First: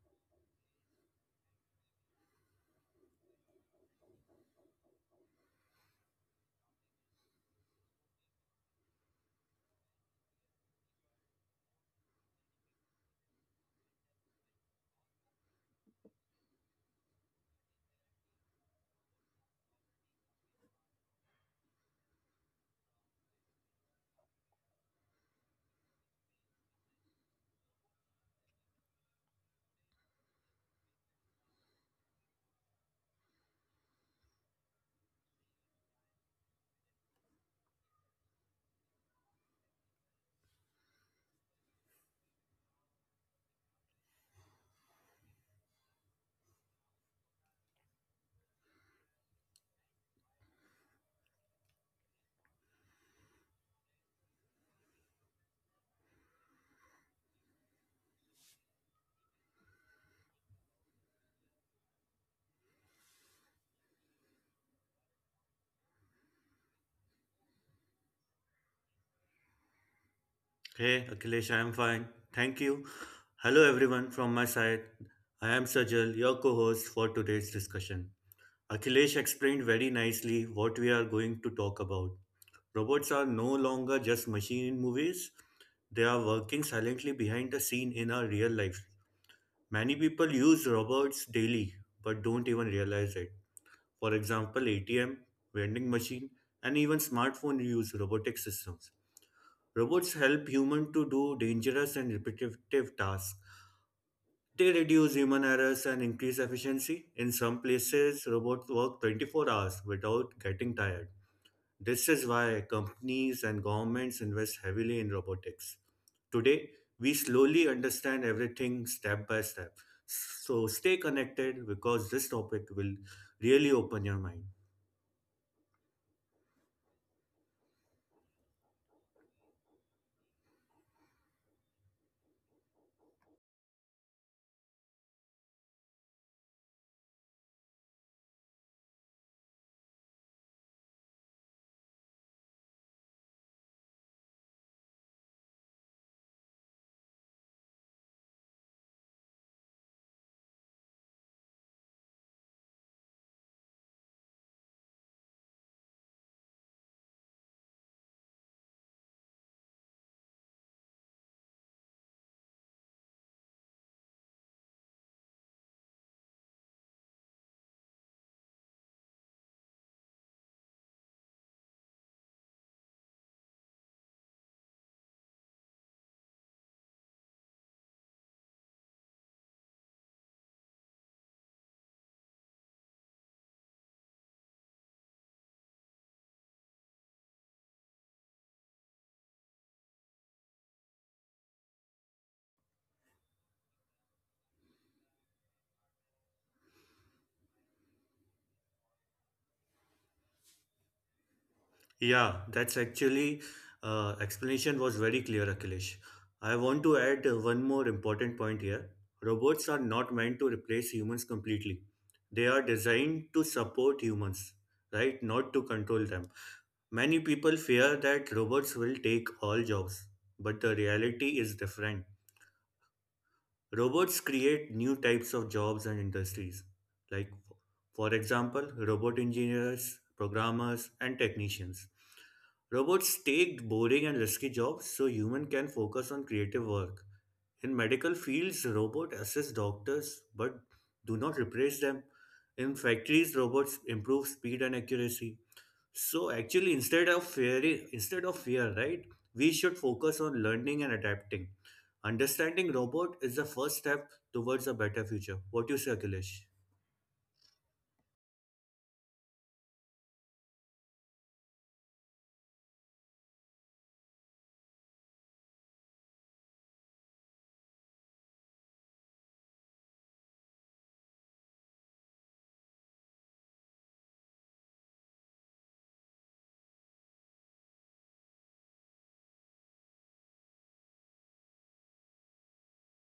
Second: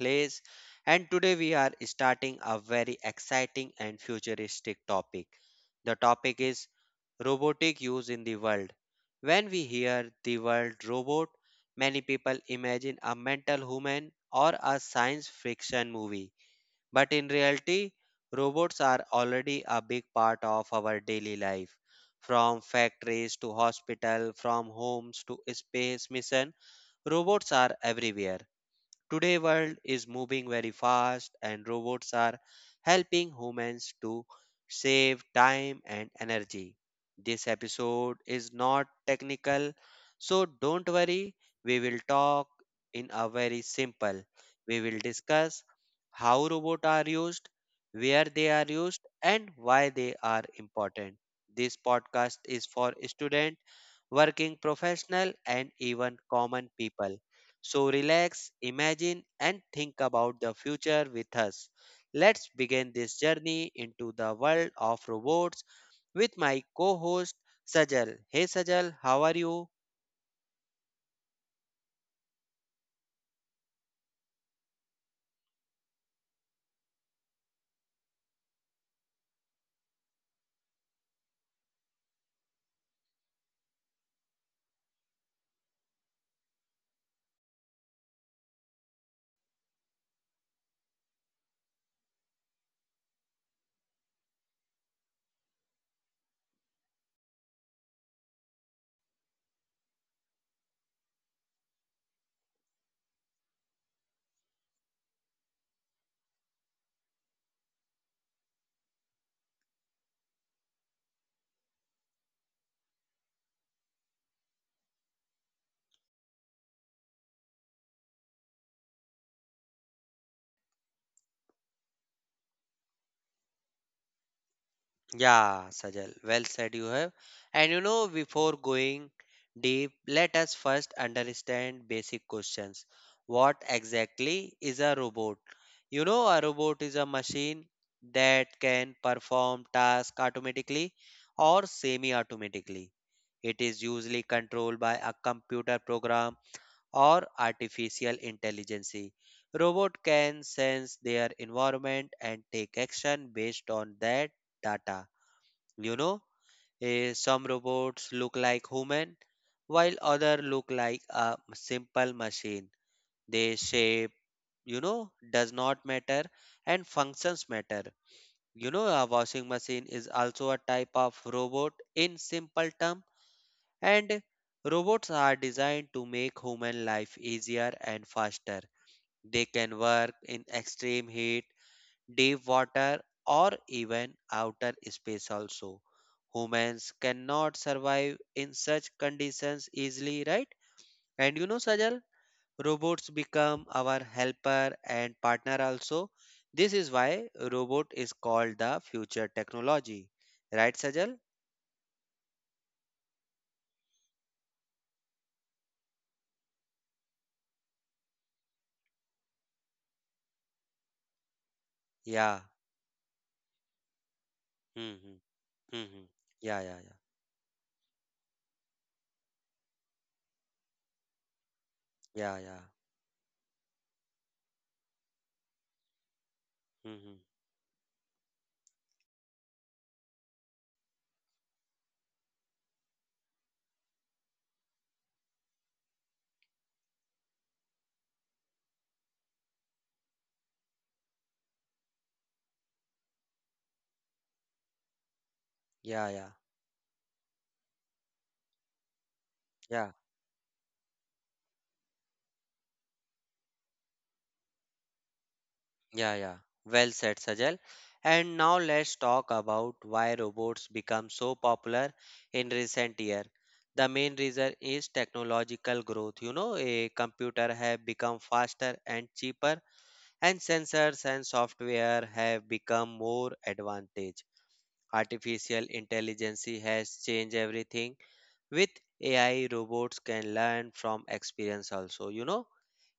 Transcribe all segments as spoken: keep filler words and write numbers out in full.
Akhilesh, and today we are starting a very exciting and futuristic topic. The topic is robotic use in the world. When we hear the word robot, many people imagine a mental human or a science fiction movie, but in reality, robots are already a big part of our daily life. From factories to hospital, from homes to space mission, robots are everywhere. Today world is moving very fast and robots are helping humans to save time and energy. This episode is not technical, so don't worry, we will talk in a very simple. We will discuss how robots are used, where they are used and why they are important. This podcast is for student, working professional and even common people, so relax, imagine, and think about the future with us. Let's begin this journey into the world of robots with my co host Sajal. Hey Sajal, how are you? Hey Akhilesh, I am fine. Thank you. Hello everyone from my side. I am Sajal, your co-host for today's discussion. Akhilesh explained very nicely what we are going to talk about. Robots are no longer just machine in movies. They are working silently behind the scene in our real life. Many people use robots daily but don't even realize it. For example, A T M, vending machine, and even smartphone use robotic systems. Robots help humans to do dangerous and repetitive tasks. They reduce human errors and increase efficiency. In some places, robots work twenty-four hours without getting tired. This is why companies and governments invest heavily in robotics. Today, we slowly understand everything step by step. So stay connected because this topic will really open your mind. Yeah, Sajal, well said you have. And you know, before going deep, let us first understand basic questions. What exactly is a robot? You know, a robot is a machine that can perform tasks automatically or semi automatically. It is usually controlled by a computer program or artificial intelligence. Robot can sense their environment and take action based on that data. You know, eh, some robots look like human while other look like a simple machine. Their shape, you know, does not matter and functions matter. You know, a washing machine is also a type of robot in simple term. And robots are designed to make human life easier and faster. They can work in extreme heat, deep water, or even outer space also. Humans cannot survive in such conditions easily, right? And you know, Sajal, robots become our helper and partner also. This is why robot is called the future technology. Right, Sajal? Yeah, that's actually uh, explanation was very clear, Akhilesh. I want to add uh, one more important point here. Robots are not meant to replace humans completely. Yeah. They are designed to support humans, hmm hmm right? Not to hmm control hmm. them. Yeah, yeah, yeah. Many people fear that robots will take all jobs, but the reality is different. Yeah, yeah. Robots create new types of jobs and industries, hmm like, for example, robot engineers, programmers, and technicians. Robots take boring and risky jobs so human can focus on creative work. In medical fields, robots assist doctors but do not replace them. In factories, robots improve speed and accuracy. Yeah, So yeah, actually, instead of fear, instead of fear, right? We should yeah, focus on learning and adapting. Understanding robot is the first step towards a better future. What do you say, yeah, Akhilesh? yeah. Well said, Sajal. And now let's talk about why robots become so popular in recent year. The main reason is technological growth. You know, a computer have become faster and cheaper, and sensors and software have become more advantage. Artificial intelligence has changed everything. With A I, robots can learn from experience also. You know,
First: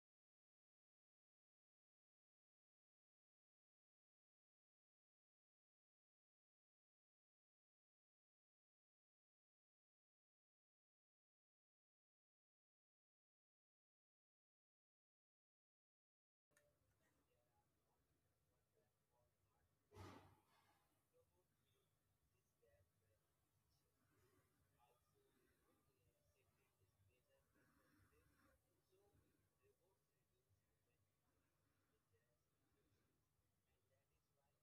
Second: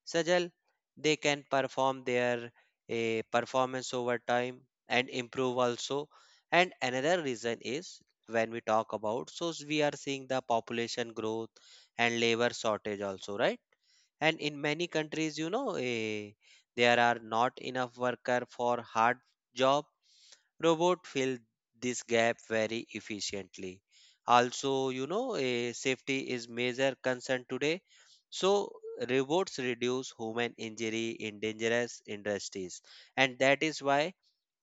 Sajal, they can perform their eh, performance over time and improve also. And another reason is when we talk about, so s- we are seeing the population growth and labor shortage also, right? And in many countries, you know, eh, there are not enough worker for hard job. Robot fill this gap very efficiently. Also, you know, a safety is major concern today. So robots reduce human injury in dangerous industries, and that is why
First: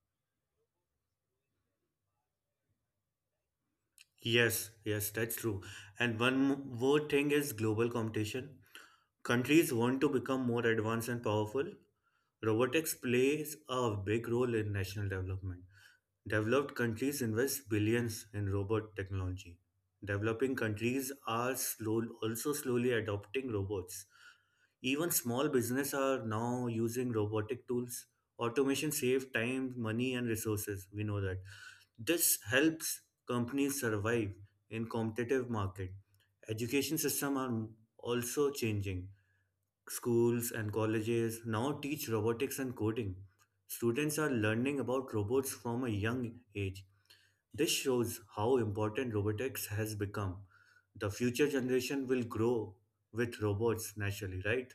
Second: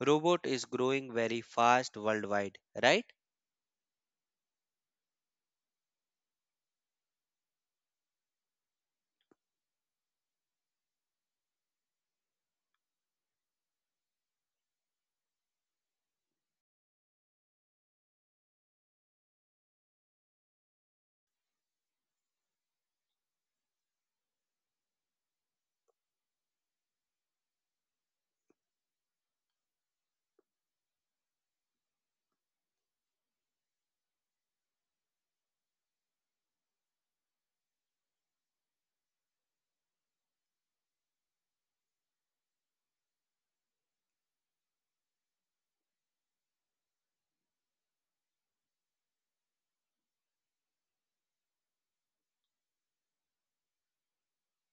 robot is growing very fast worldwide, right? Yes, yes, that's true. And one mo- more thing is global competition. Countries want to become more advanced and powerful. Robotics plays a big role in national development. Developed countries invest billions in robot technology. Developing countries are slow, also slowly adopting robots. Even small businesses are now using robotic tools. Automation saves time, money, and resources. We know that. This helps companies survive in competitive market. Education system are also changing. Schools and colleges now teach robotics and coding. Students are learning about robots from a young age. This shows how important robotics has become. The future generation will grow with robots naturally, right?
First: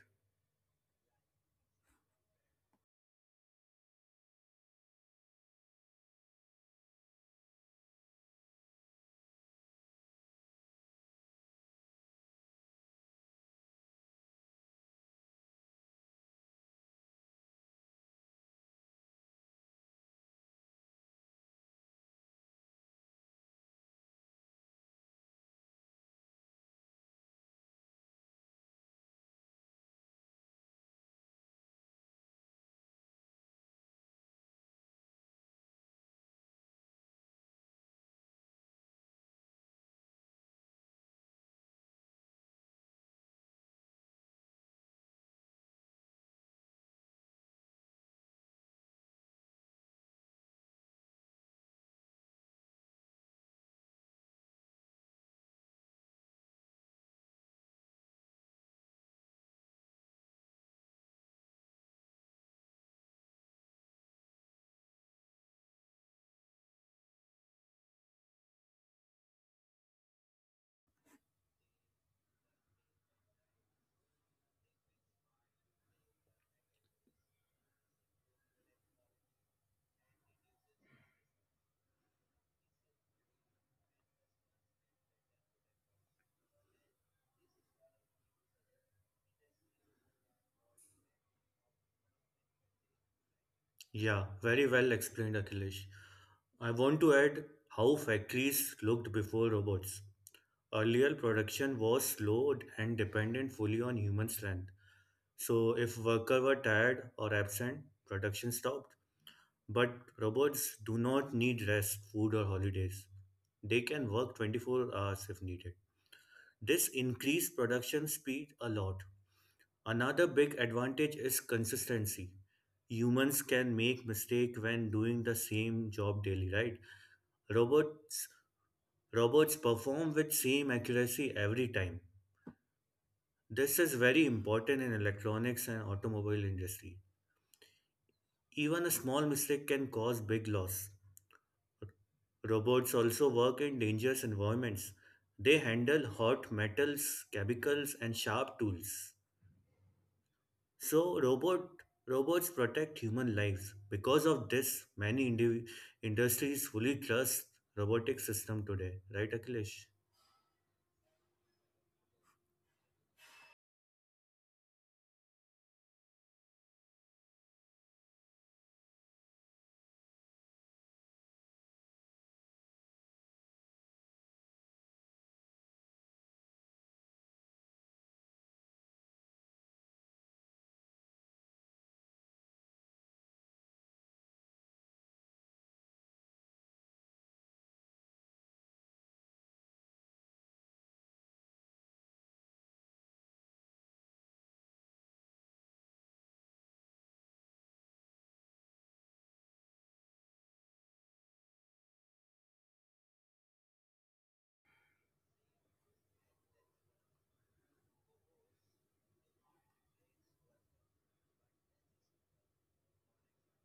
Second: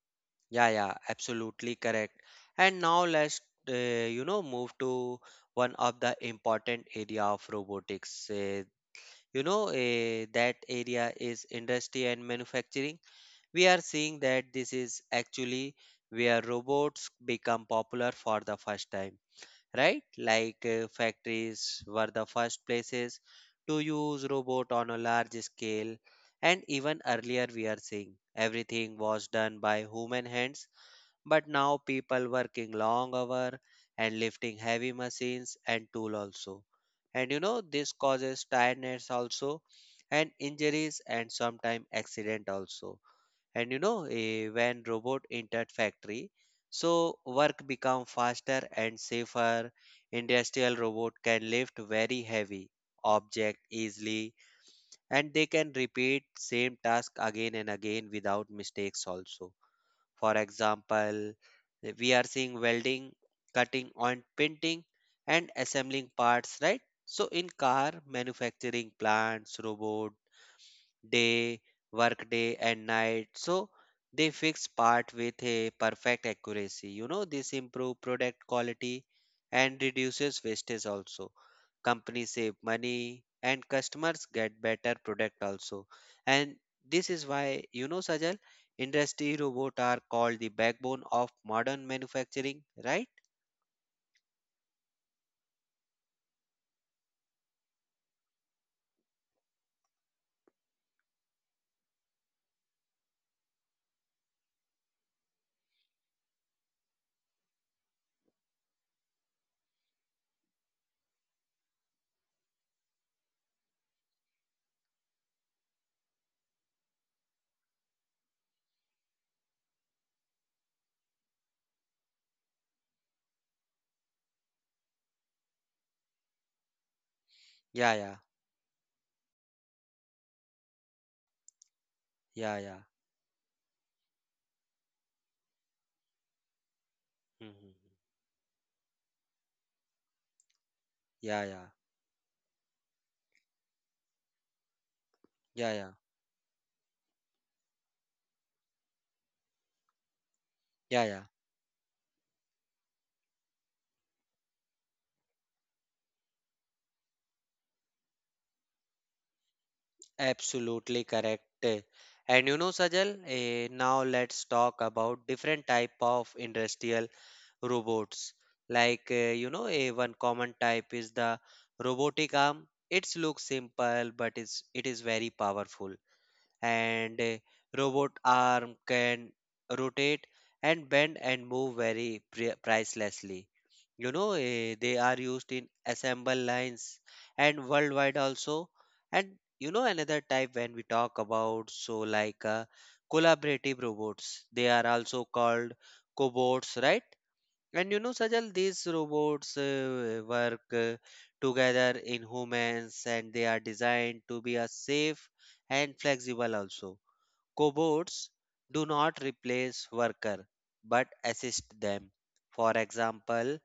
Yeah, yeah, absolutely correct. And now let's uh, you know move to one of the important area of robotics. Uh, you know uh, that area is industry and manufacturing. We are seeing that this is actually where robots become popular for the first time, right? Like uh, factories were the first places to use robot on a large scale, and even earlier we are seeing everything was done by human hands, but now people working long hour and lifting heavy machines and tool also. And you know this causes tiredness also and injuries and sometimes accident also. And you know eh, when robot entered factory, so work become faster and safer. Industrial robot can lift very heavy object easily, and they can repeat same task again and again without mistakes also. For example, eh, we are seeing welding, cutting and painting and assembling parts, right? So in car manufacturing plants, robot day, work day, and night. So they fix part with a perfect accuracy. You know, this improve product quality and reduces wastage also. Companies save money and customers get better product also. And this is why, you know, Sajal, industry robot are called the backbone of modern manufacturing, right? Yeah, very well explained, Akhilesh. I want to add how factories looked before robots. Earlier, production was slowed and dependent fully on human strength. So, if worker were tired or absent, production stopped. But robots do not need rest, food, or holidays. They can work twenty-four hours if needed. This increased production speed a lot. Another big advantage is consistency. Humans can make mistake when doing the same job daily, right? Yeah, yeah, Robots robots perform with same accuracy every time. yeah, yeah. This is very important in electronics and automobile industry. Mhm. Even a small mistake can cause big loss. Yeah, yeah, Robots also work in dangerous environments. They yeah, yeah, handle hot metals, chemicals and sharp tools. yeah, yeah. So robot robots protect human lives. Because of this, many indi- industries fully trust robotic system today. Right, Akhilesh? Absolutely correct. And you know, Sajal, eh, now let's talk about different type of industrial robots. Like eh, you know, a one common type is the robotic arm. Its looks simple, but it's it is very powerful. And a robot arm can rotate and bend and move very pri- pricelessly. You know, eh, they are used in assemble lines and worldwide also. And you know, another type when we talk about so like uh, collaborative robots, they are also called cobots, right? And you know, Sajal, these robots uh, work uh, together in humans, and they are designed to be a safe and flexible also. Cobots do not replace worker but assist them. For example,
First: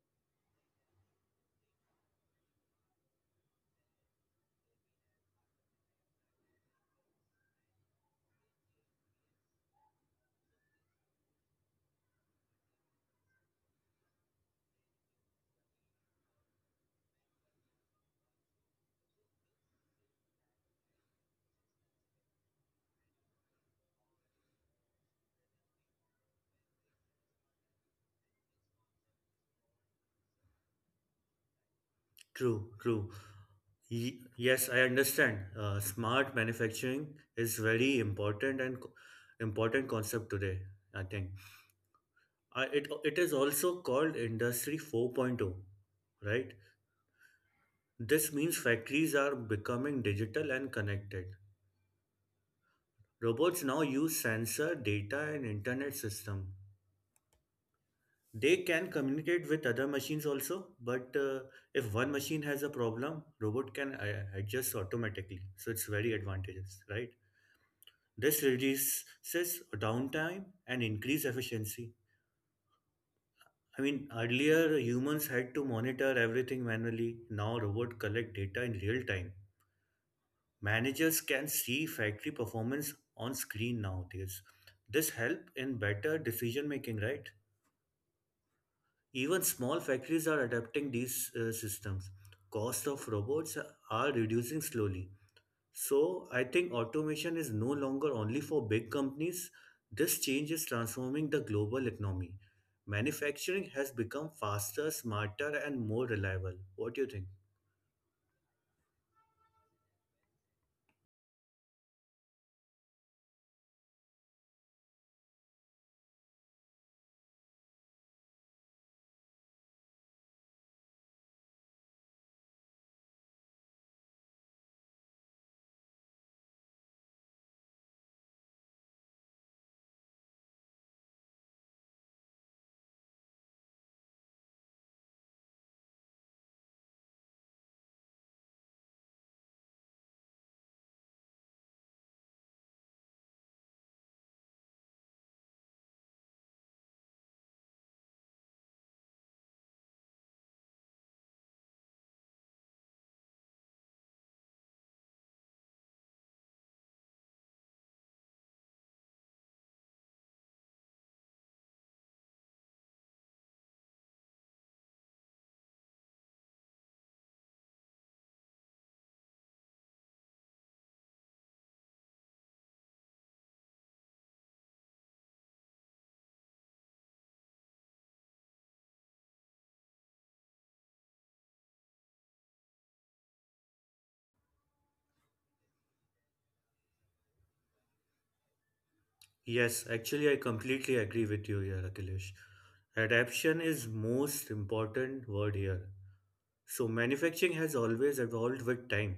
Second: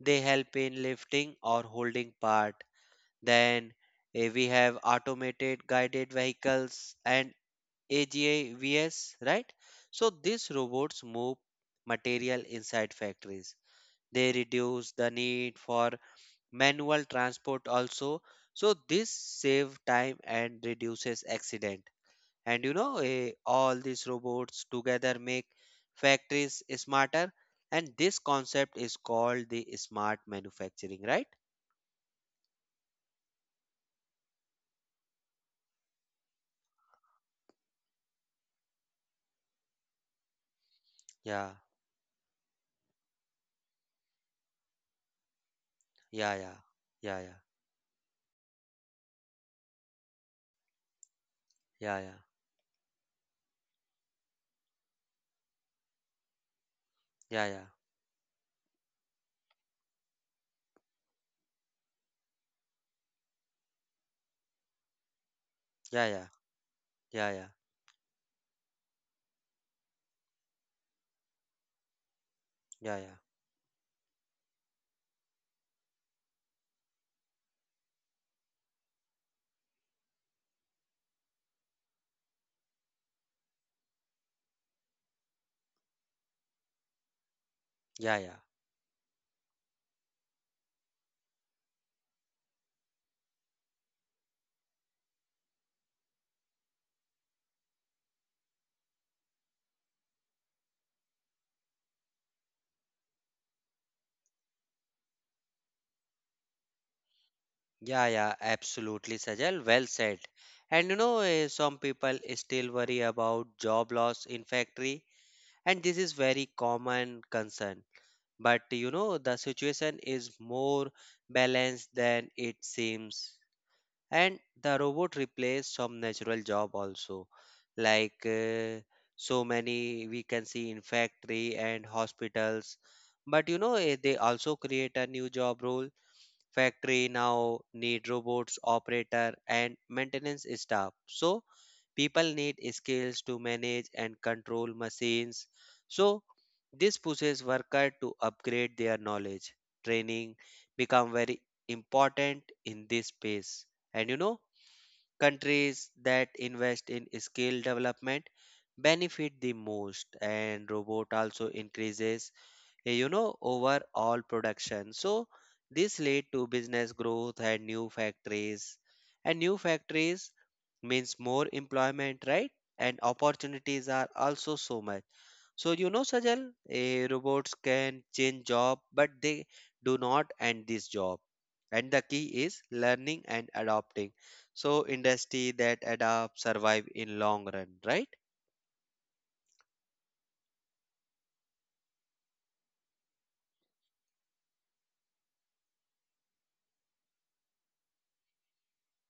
they help in lifting or holding part. Then eh, we have automated guided vehicles and A G Vs, right? So these robots move material inside factories. They reduce the need for manual transport also. So this save time and reduces accident. And you know, eh, all these robots together make factories smarter. And this concept is called the smart manufacturing, right? True, true. Ye- yes, I understand. Uh, smart manufacturing is very important and co- important concept today. I think Yeah, uh, it it is also called Industry 4.0, yeah, yeah, right? yeah, This means factories are becoming digital and connected. yeah, yeah, Robots now use sensor data and internet system. yeah, yeah, They can communicate with other machines also, but uh, if one machine has a problem, robot can uh, adjust automatically. So it's yeah, yeah, very yeah, advantageous, right? yeah, yeah, This reduces downtime and increase efficiency. yeah, I mean, earlier humans had to monitor everything manually. Now robot collect data in real time. Managers can see factory performance on screen nowadays. This help in better decision making, right? yeah, yeah. Even small factories are adapting these uh, systems. Cost of robots are reducing slowly. So I think automation is no longer only for big companies. This change is transforming the global economy. Manufacturing has become faster, smarter, and more reliable. What do you think? Yeah, yeah, absolutely, Sajal. Well said. And you know, eh, some people still worry about job loss in factory, and this is very common concern. But you know, the situation is more balanced than it seems, and the robot replace some natural job also, like uh, so many we can see in factory and hospitals. But you know, eh, they also create a new job role. Factory now need robots, operator, and maintenance staff. So people need skills to manage and control machines. So this pushes worker to upgrade their knowledge. Training become very important in this space. And you know, countries that invest in skill development benefit the most, and robot also increases, Hey, you know, overall production. So this led to business growth and new factories. And new factories means more employment, right? And opportunities are also so much. So you know, Sajal, eh, robots can change job, but they do not end this job. And the key is learning and adopting. So industry that adapt survive in long run, right? Yes, actually, I completely agree with you here, Akhilesh. Adaption is most important word here. So manufacturing has always evolved with time.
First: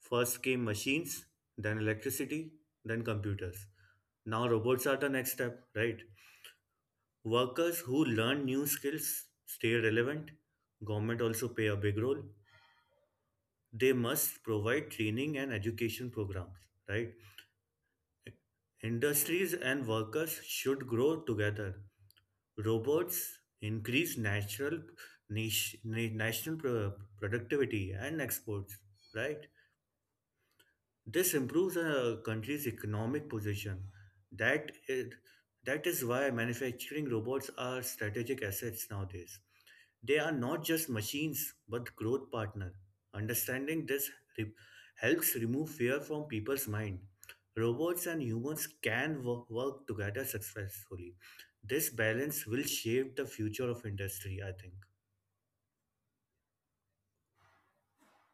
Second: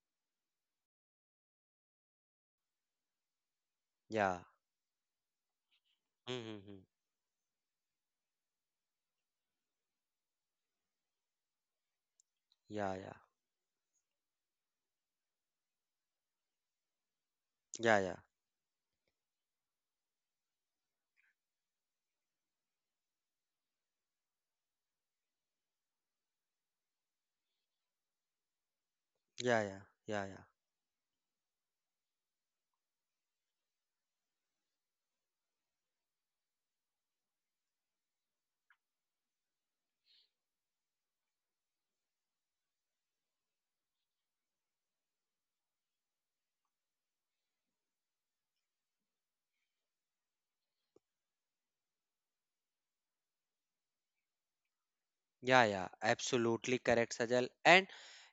First came machines, then electricity, then computers. Yeah. Now robots are the next step, right? Mm-hmm. Workers who learn new skills stay relevant. Government also play a big role. Yeah, yeah, They must provide training and education programs, right? yeah, yeah, Industries and workers should grow together. Robots increase natural niche, na- national pro- productivity and exports, right? yeah, yeah, yeah, yeah. This improves a country's economic position. That is, that is why manufacturing robots are strategic assets nowadays. They are not just machines but growth partner. Understanding this re- helps remove fear from people's mind. Robots and humans can wo- work together successfully. This balance will shape the future of industry, I think. Yeah, yeah, absolutely correct, Sajal. And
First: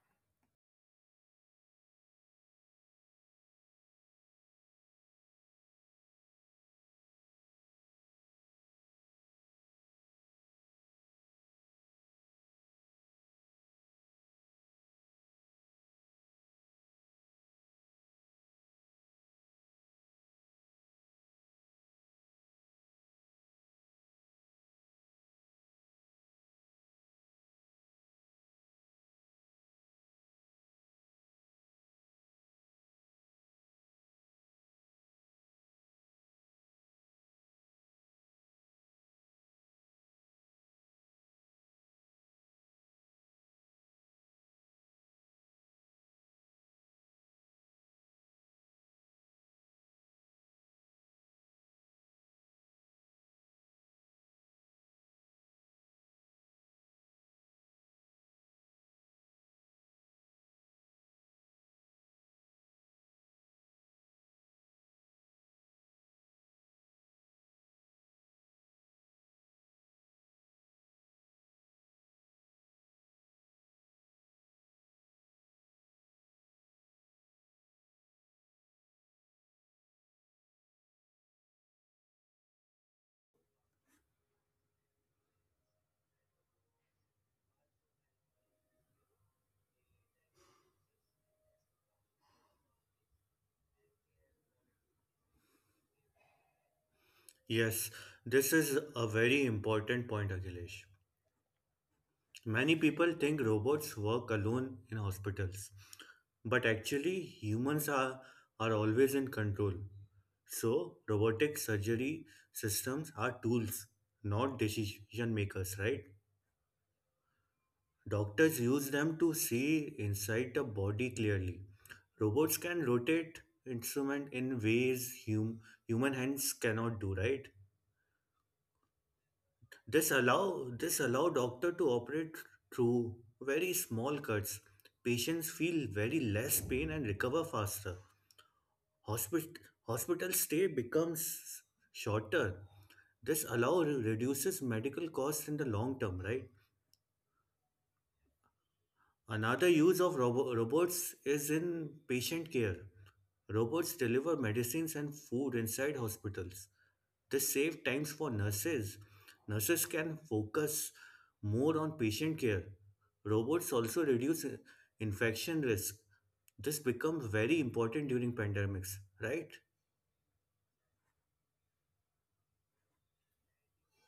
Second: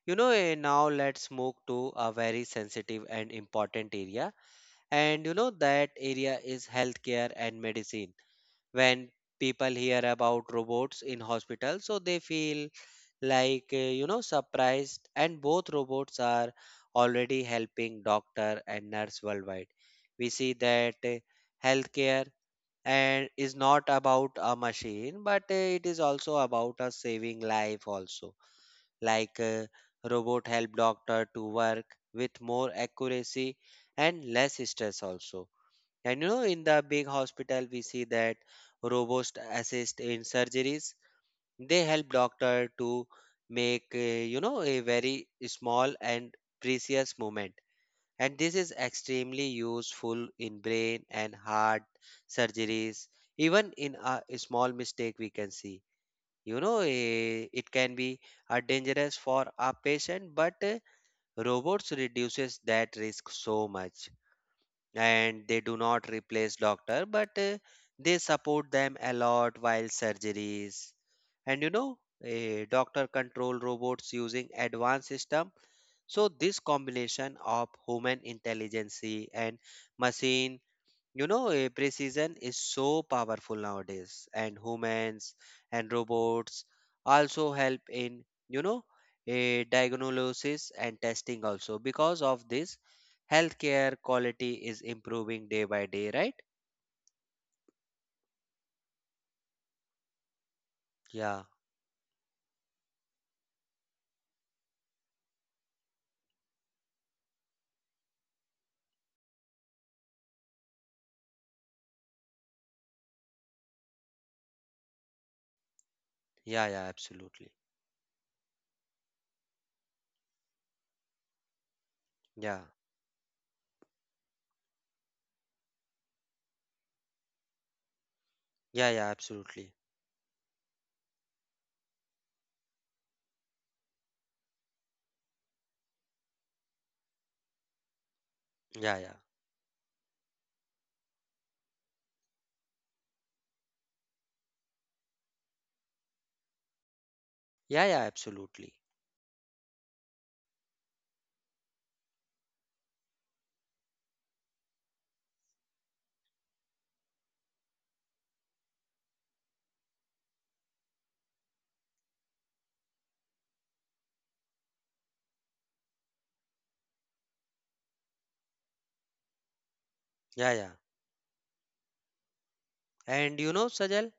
you know, eh, now let's move to a very sensitive and important area. And you know, that area is healthcare and medicine. When people hear about robots in hospital, so they feel like, eh, you know, surprised. And both robots are already helping doctor and nurse worldwide. We see that eh, healthcare and is not about a machine, but uh, it is also about us saving life also, like uh, robot help doctor to work with more accuracy and less stress also. And you know in the big hospital we see that robots assist in surgeries. They help doctor to make uh, you know a very small and precious moment, and this is extremely useful in brain and heart surgeries. Even in a small mistake we can see, you know eh, it can be uh, dangerous for a patient, but eh, robots reduces that risk so much. And they do not replace doctor, but eh, they support them a lot while surgeries. And you know a doctor control robots using advanced system. So this combination of human intelligence and machine, you know, eh, precision is so powerful nowadays. And humans and robots also help in, you know, a diagnosis and testing also. Because of this, healthcare quality is improving day by day, right? Yes, this is a very important point, Akhilesh. Yeah, Many people think robots work alone in hospitals, but actually, humans are, are always in control. So, robotic surgery systems are tools, not decision makers, right? yeah, yeah, absolutely. Doctors use them to see inside the body clearly. Yeah, Robots can rotate instrument in ways hum, human hands cannot do, right? yeah, yeah, absolutely. This allow this allow doctor to operate through very small cuts. Patients feel very less pain and recover faster. Yeah, yeah, Hospit- hospital stay becomes shorter. This allow reduces medical costs in the long term, right? yeah, yeah, absolutely. Another use of robo- robots is in patient care. Robots deliver medicines and food inside hospitals. This saves times for nurses. Nurses can focus more on patient care. Robots also reduce uh, infection risk. This becomes very important during pandemics, right? Yeah, yeah. And you know, Sajal,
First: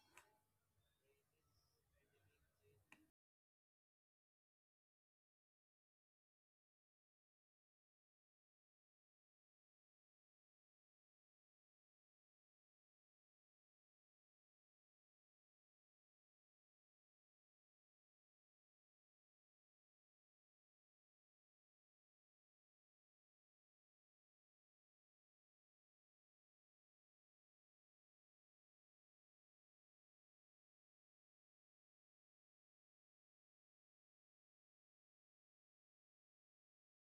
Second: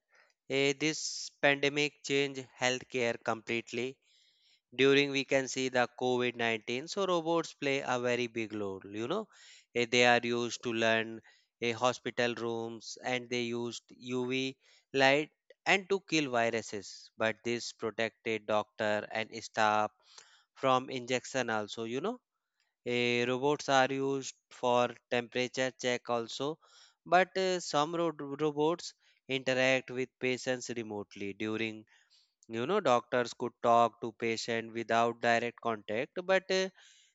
Eh, this pandemic changed healthcare completely. During we can see the COVID nineteen, so robots play a very big role. You know, Eh, they are used to learn eh, hospital rooms and they used U V light and to kill viruses. But this protected doctor and staff from injection also. You know Eh, robots are used for temperature check also, but eh, some ro- robots interact with patients remotely during you know doctors could talk to patient without direct contact but eh,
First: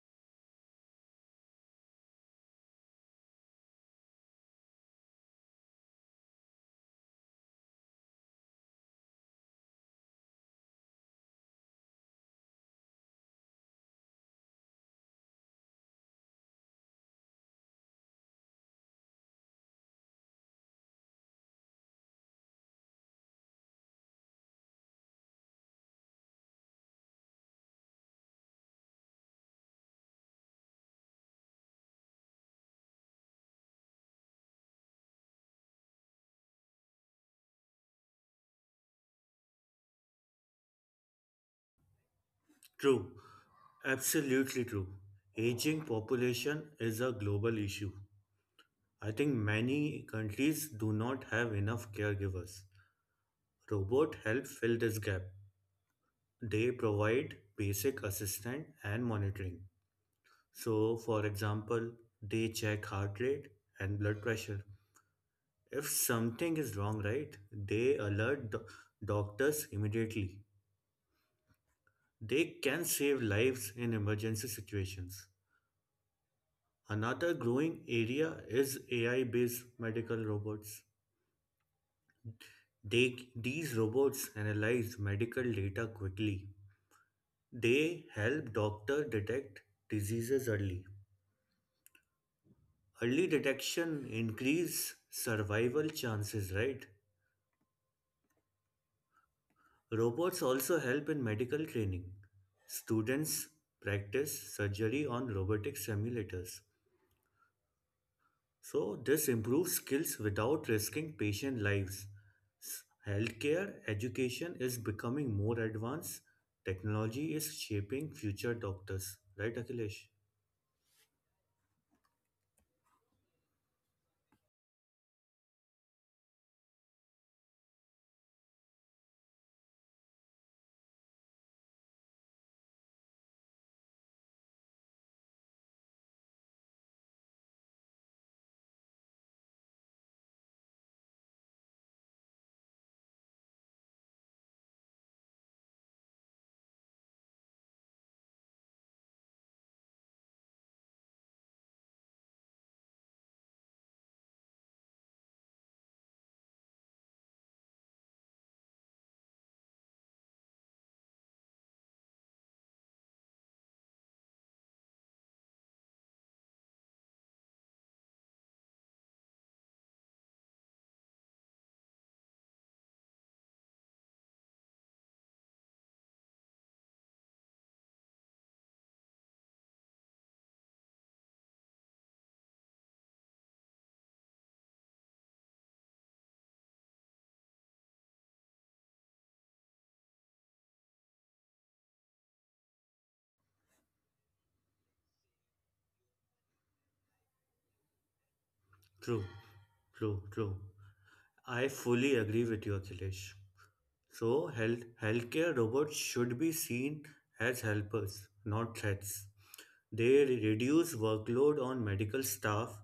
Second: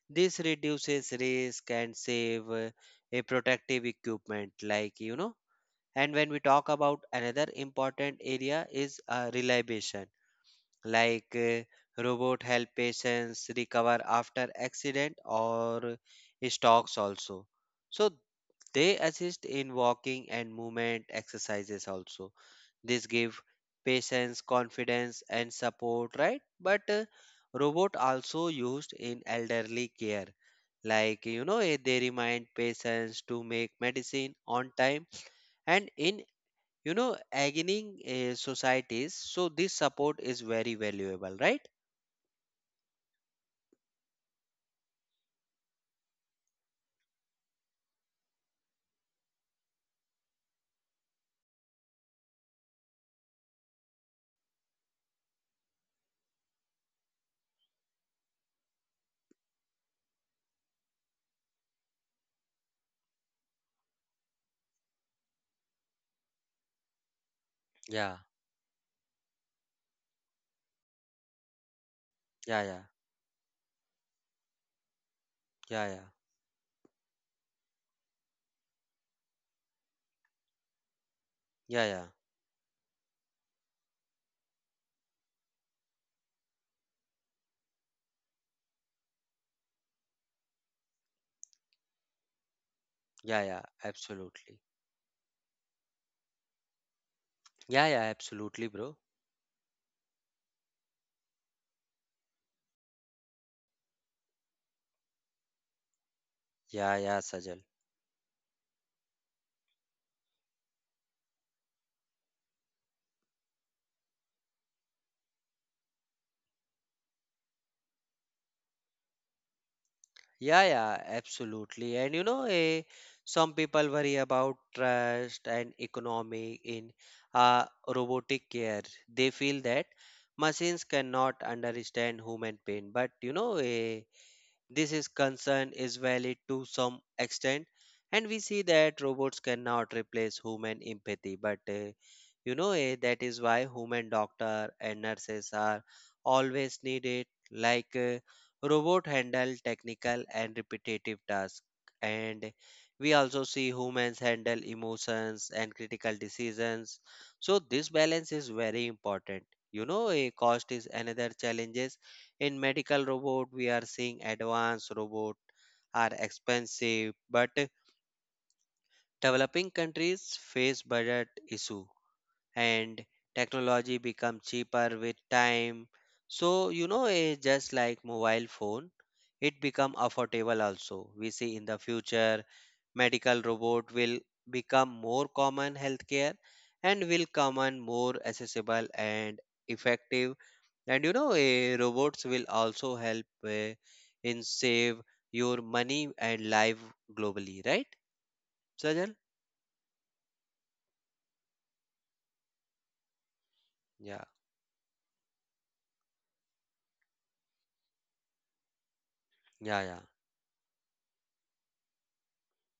this reduces risk and save eh, a protective equipment like you know and when we talk about another important area is uh, reliability like uh, robot help patients recover after accident or stocks also, so they assist in walking and movement exercises also. This give patients confidence and support, right? But uh, robot also used in elderly care, like you know eh, they remind patients to make medicine on time and in you know aging uh, societies, so this support is very valuable, right? True. Absolutely true. Aging population is a global issue. I think many countries do not have enough caregivers. Robot help fill this gap. They provide basic assistance and monitoring. So, for example, they check heart rate and blood pressure. If something is wrong, right, they Yeah, alert do- doctors immediately. They yeah, yeah, can save lives in emergency situations. yeah, yeah, Another growing area is A I based medical robots. yeah, yeah, They, these robots analyze medical data quickly. They help doctors detect diseases early. Early yeah, yeah, detection absolutely. increase survival chances, right? Yeah, yeah, absolutely, bro. Robots also help in medical training. Students practice surgery on robotic simulators. Yeah, yeah, Sajal. So, this improves skills without risking patient lives. S- Healthcare education is becoming more advanced. Technology is shaping future doctors. Right, Akhilesh? Yeah, yeah, absolutely. And you know eh, some people worry about trust and economy in uh, robotic care. They feel that machines cannot understand human pain. But you know eh, this is concern is valid to some extent, and we see that robots cannot replace human empathy. But uh, you know eh, that is why human doctor and nurses are always needed. Like uh, robot handle technical and repetitive tasks, and we also see humans handle emotions and critical decisions. So this balance is very important. You know, a cost is another challenge in medical robot. We are seeing advanced robot are expensive, but developing countries face budget issue and technology become cheaper with time. So you know eh, just like mobile phone, it become affordable. Also we see in the future medical robot will become more common healthcare and will common more accessible and effective. And you know, eh, robots will also help eh, in save your money and life globally, right, Sajal? True, true, true. I fully agree with you, Akhilesh. Yeah, So, health healthcare robots should be seen as helpers, not threats. yeah, yeah, They re- reduce workload on medical staff.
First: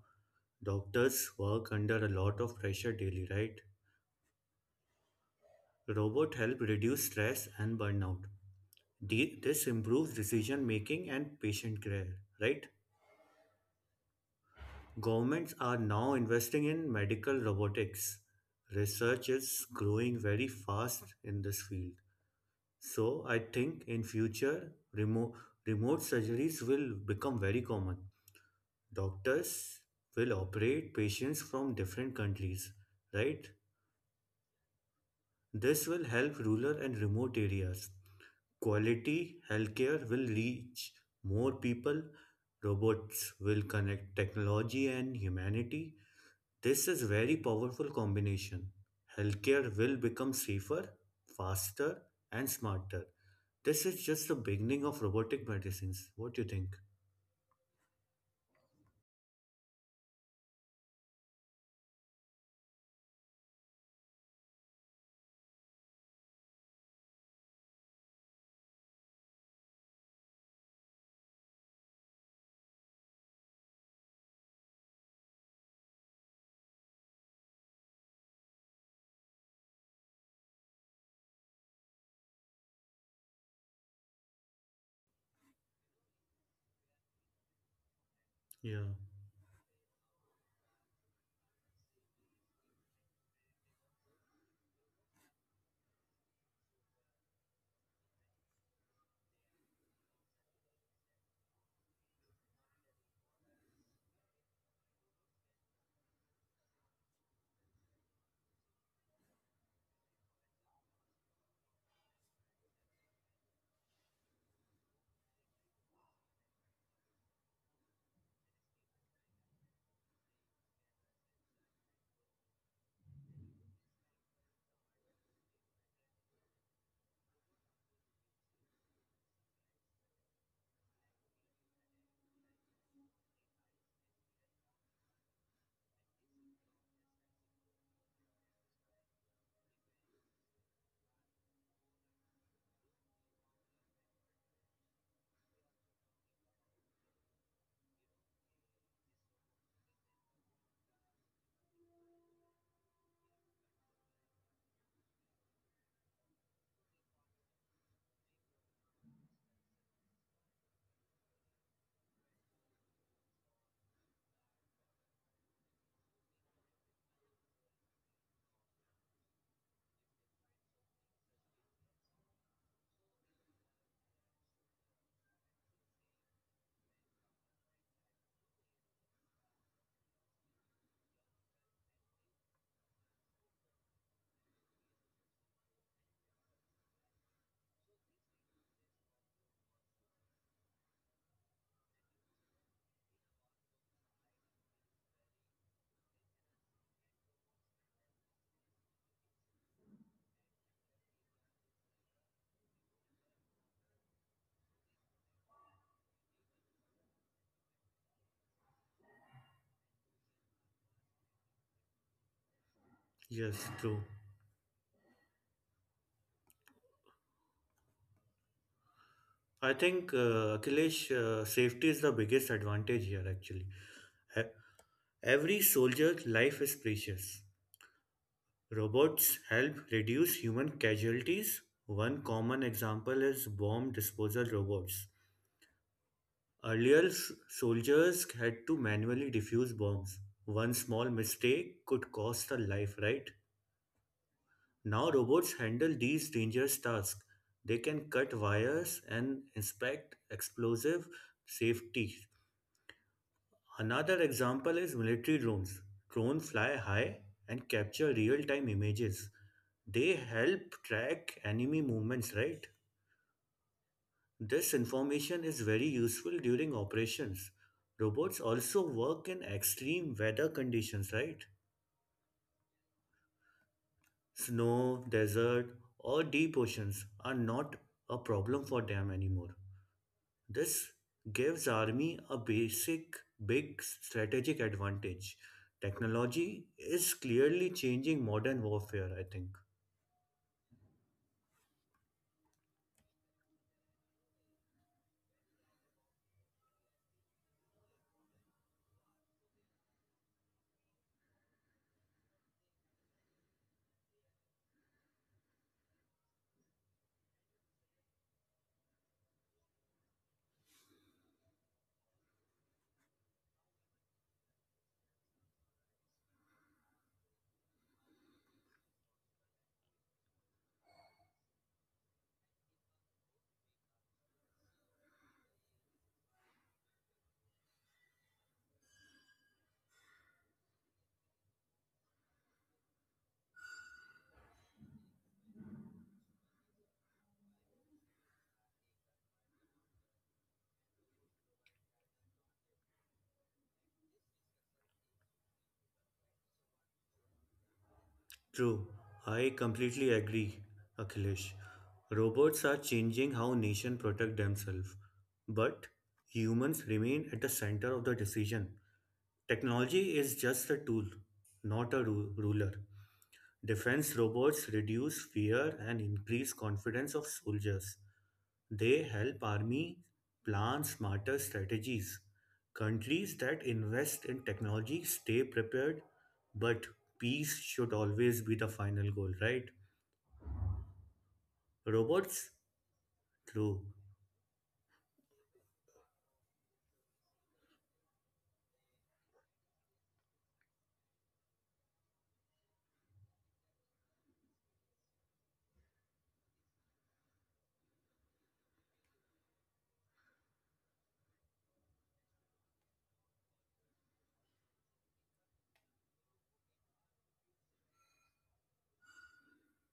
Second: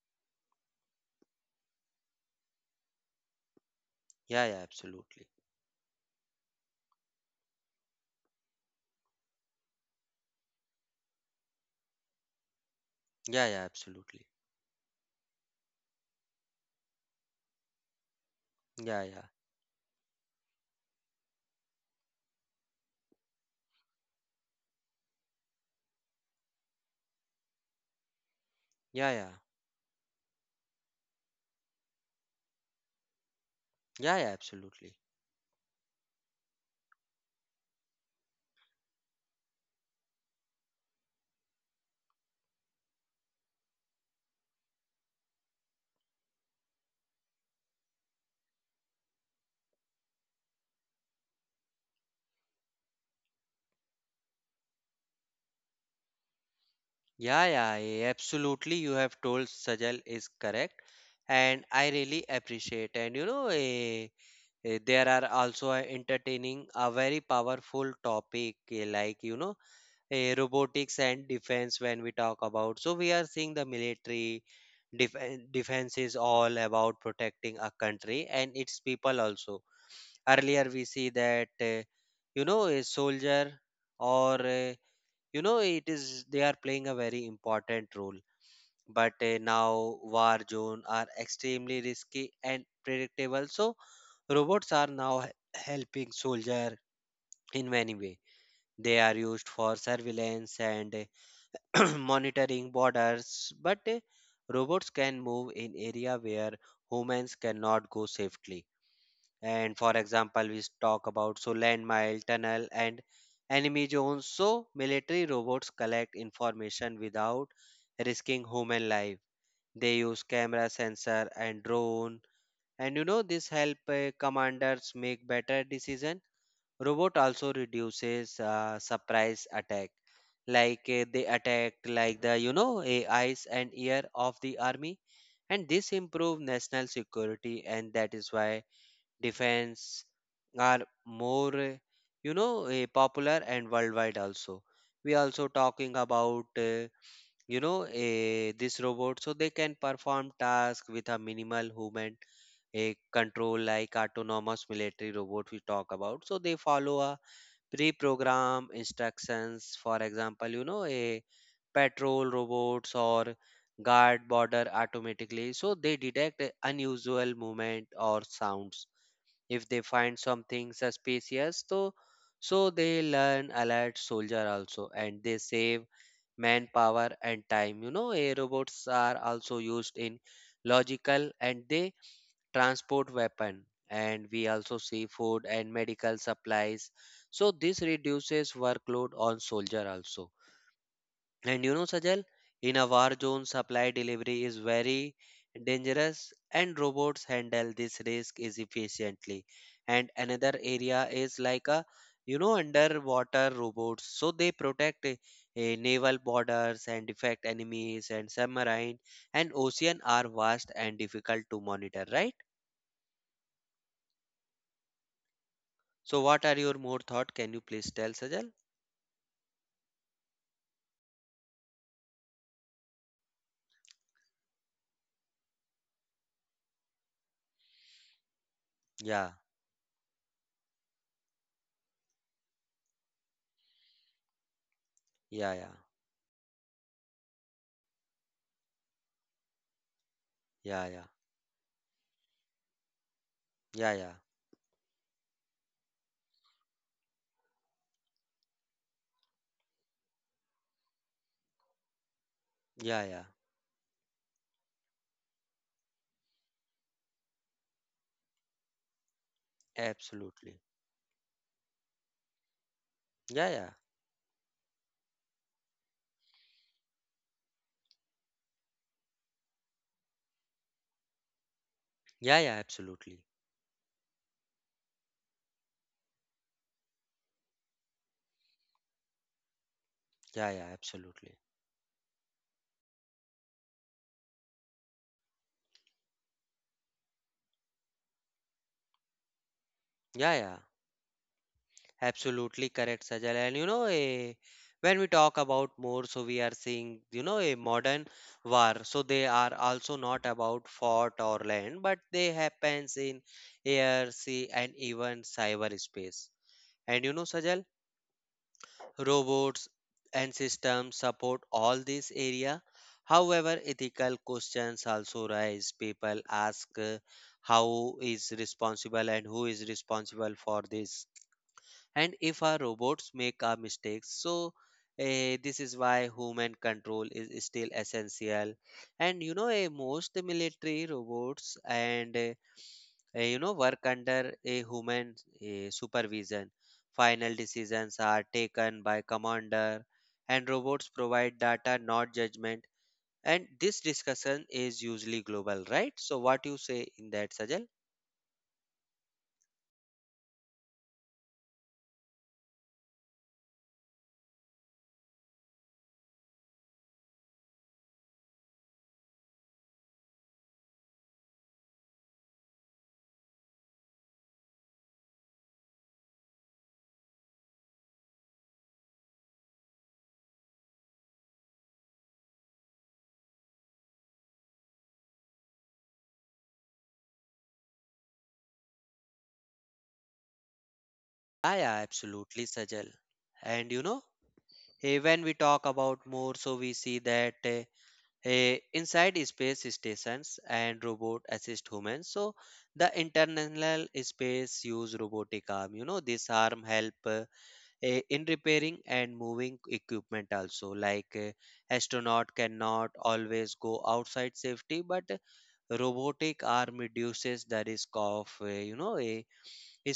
Doctors work under a lot of pressure daily, right? yeah, yeah, absolutely. Robot help reduce stress and burnout. The- This improves decision making and patient care, right? Yeah, yeah, absolutely. Governments are now investing in medical robotics. Yeah, yeah, Research is growing very fast in this field. So I think in future remote remote surgeries will become very common. yeah, yeah, Doctors will operate patients from different countries, right? yeah, yeah, absolutely. This will help rural and remote areas. Quality healthcare will reach more people. Robots will connect technology and humanity. This is very powerful combination. Healthcare will become safer, faster, and smarter. This is just the beginning of robotic medicines. What do you think? Yeah, yeah, yeah, absolutely. You have told Sajal is correct, and I really appreciate. And you know, eh, eh, there are also a entertaining a very powerful topic eh, like you know eh, robotics and defense, when we talk about. So we are seeing the military def- defense is all about protecting a country and its people also. Earlier we see that uh, you know a soldier or uh, you know it is they are playing a very important role. Yeah. But uh, now war zone are extremely risky and predictable, so robots are now he- helping soldier in many way. They are used for surveillance and monitoring borders, but uh, robots can move in area where humans cannot go safely. And for example, we talk about so landmine, tunnel, and enemy zones. So military robots collect information without risking human life. They use camera sensor and drone, and you know this help uh, commanders make better decision. Robot also reduces uh, surprise attack, like uh, they attacked like the you know A Is and ear of the army, and this improve national security, and that is why defense are more uh, you know uh, popular and worldwide also. We also talking about uh, you know uh, this robot, so they can perform tasks with a minimal human a control, like autonomous military robot we talk about. So they follow a pre-program instructions. For example, you know a patrol robots or guard border automatically, so they detect a unusual movement or sounds. If they find something suspicious, so so they learn alert soldier also, and they save manpower and time. You know, a robots are also used in logical, and they transport weapon, and we also see food and medical supplies. So this reduces workload on soldier also. And you know, Sajal, in a war zone, supply delivery is very dangerous, and robots handle this risk is efficiently. And another area is like a you know underwater robots, so they protect a, a naval borders and defect enemies and submarine. And ocean are vast and difficult to monitor, right? Yes, true. So what are your more thought? Can you please tell, Sajal? I think uh, Akhilesh, uh, safety is the biggest advantage here actually. E- Every soldier's life is precious. Yeah, Robots help reduce human casualties. One common example is bomb disposal robots. yeah, yeah, Earlier, s- soldiers had to manually defuse bombs. One yeah, yeah, small mistake could cost a life, right? yeah, yeah, Now, robots handle these dangerous tasks. They can cut wires and inspect explosive safety. yeah, yeah, Another example is military drones. Drones fly high and capture real time images. They absolutely. help track enemy movements, right? Yeah, yeah, This information is very useful during operations. Robots also work in extreme weather conditions, right? yeah, yeah, absolutely. Snow, desert, or deep oceans are not a problem for them anymore. Yeah, yeah, This absolutely. gives army a basic big strategic advantage. Technology is clearly changing modern warfare, I think. Yeah, yeah, absolutely correct, Sajal. And you know, a, when we talk about more, so we are seeing, you know, a modern war. So they are also not about fort or land, but they happens in air, sea, and even cyberspace. And you know, Sajal, robots and systems support all this area. However, ethical questions also rise. People ask, uh, how is responsible and who is responsible for this, and if our robots make our mistakes. So eh, this is why human control is still essential. And you know eh, most military robots and eh, uh, you know work under a human uh, supervision. Final decisions are taken by commander, and robots provide data, not judgment. And this discussion is usually global, right? So what you say in that, Sajal? True, I completely agree, Akhilesh. Robots are changing how nations protect themselves, but humans remain at the center of the decision. Technology is just a tool, not a ru- ruler. Defense robots reduce fear and increase confidence of soldiers. They help army plan smarter strategies. Countries that invest in technology stay prepared, but peace should always be the final goal, right? Yeah, yeah, absolutely, Robots? Sajal. And True, you know eh, when we talk about more, so we see that eh, eh, inside space stations and robot assist humans. So the international space use robotic arm. You know this arm help uh, eh, in repairing and moving equipment also. Like eh, astronaut cannot always go outside safety, but uh, robotic arm reduces the risk of eh, you know a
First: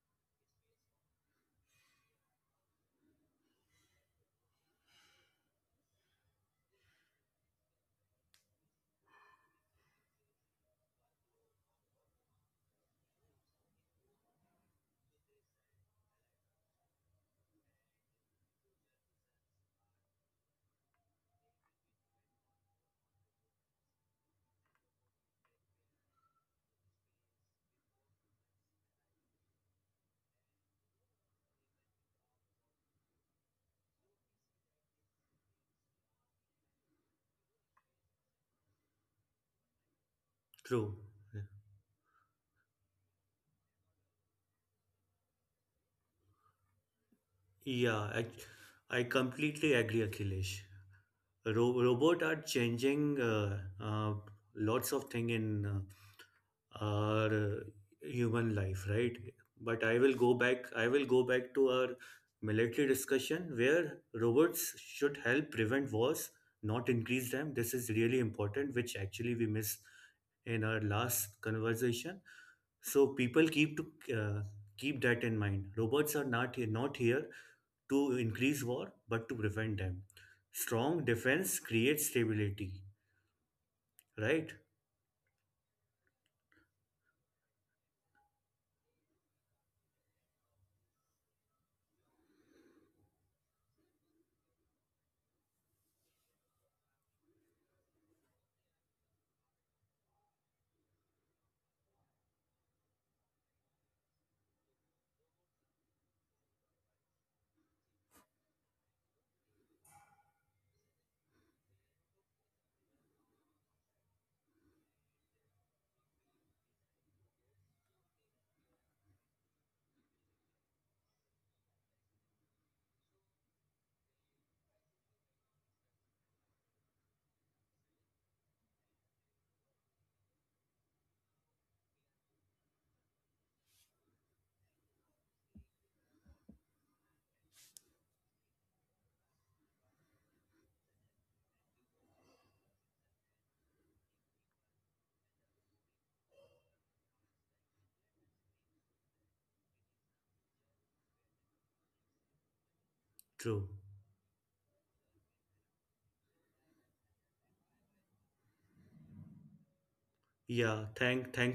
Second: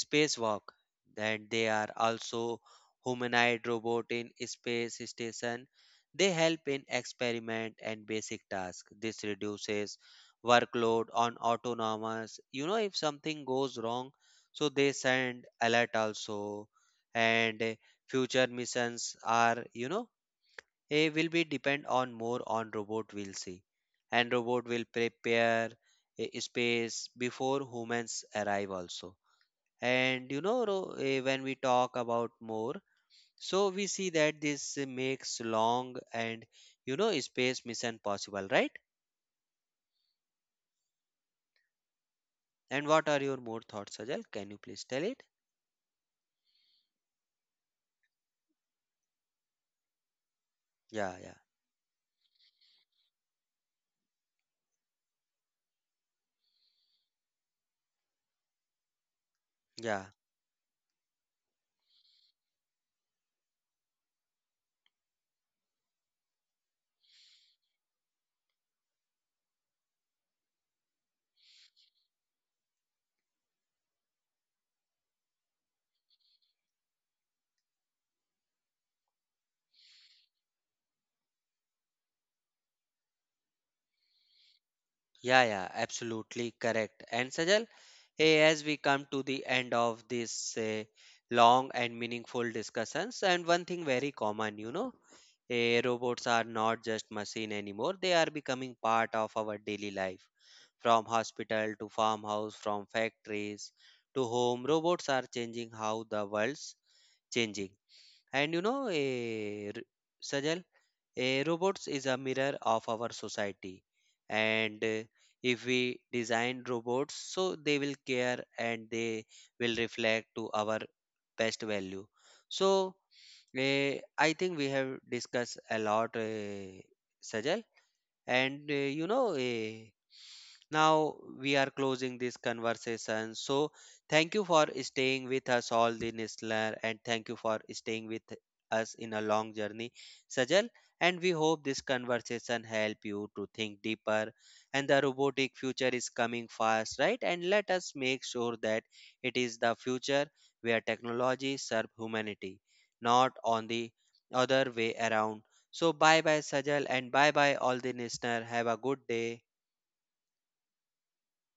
spacewalk. That they are also humanoid robot in space station. They help in experiment and basic tasks. This reduces workload on autonomous. You know, if something goes wrong, so they send alert also. And eh, future missions are you know eh, will be depend on more on robot, will see. And robot will prepare eh, space before humans arrive also. And you know, Ro- eh, when we talk about more, so we see that this makes long and you know space mission possible, right? true. And what are your more thoughts, Sajal? Can you please tell it? Yeah, I, I completely agree, Akhilesh. Yeah, yeah, Ro- robot are changing uh, uh, lots of thing in uh, our uh, human life, right? But I yeah, will go back. I will go back to our military discussion where robots should help prevent wars, not increase them. This is really important, which actually we missed in our last conversation. So people keep to uh, keep that in mind. Robots are not here, not here to increase war, but to prevent them. Strong defense creates stability, right? yeah, yeah, absolutely correct. And Sajal, hey, as we come to the end of this uh, long and meaningful discussions, and one thing very common, you know, eh, robots are not just machine anymore. They are becoming part of our daily life. From hospital to farmhouse, from factories to home, robots are changing how the world's changing. And you know, eh, Sajal, eh, robots is a mirror of our society. And eh, if we design robots, so they will care and they will reflect to our best value. So eh, I think we have discussed a lot, eh, Sajal. And eh, you know, eh, now we are closing this conversation. So thank you for staying with us all the listener, and thank you for staying with us in a long journey, Sajal. And we hope this conversation help you to think deeper. And the robotic future is coming fast, right? And let us make sure that it is the future where technology serve humanity, not on True. the other way around. So bye bye, Sajal, and bye bye all the listener. Have a good day. Yeah. Thank. Thanks.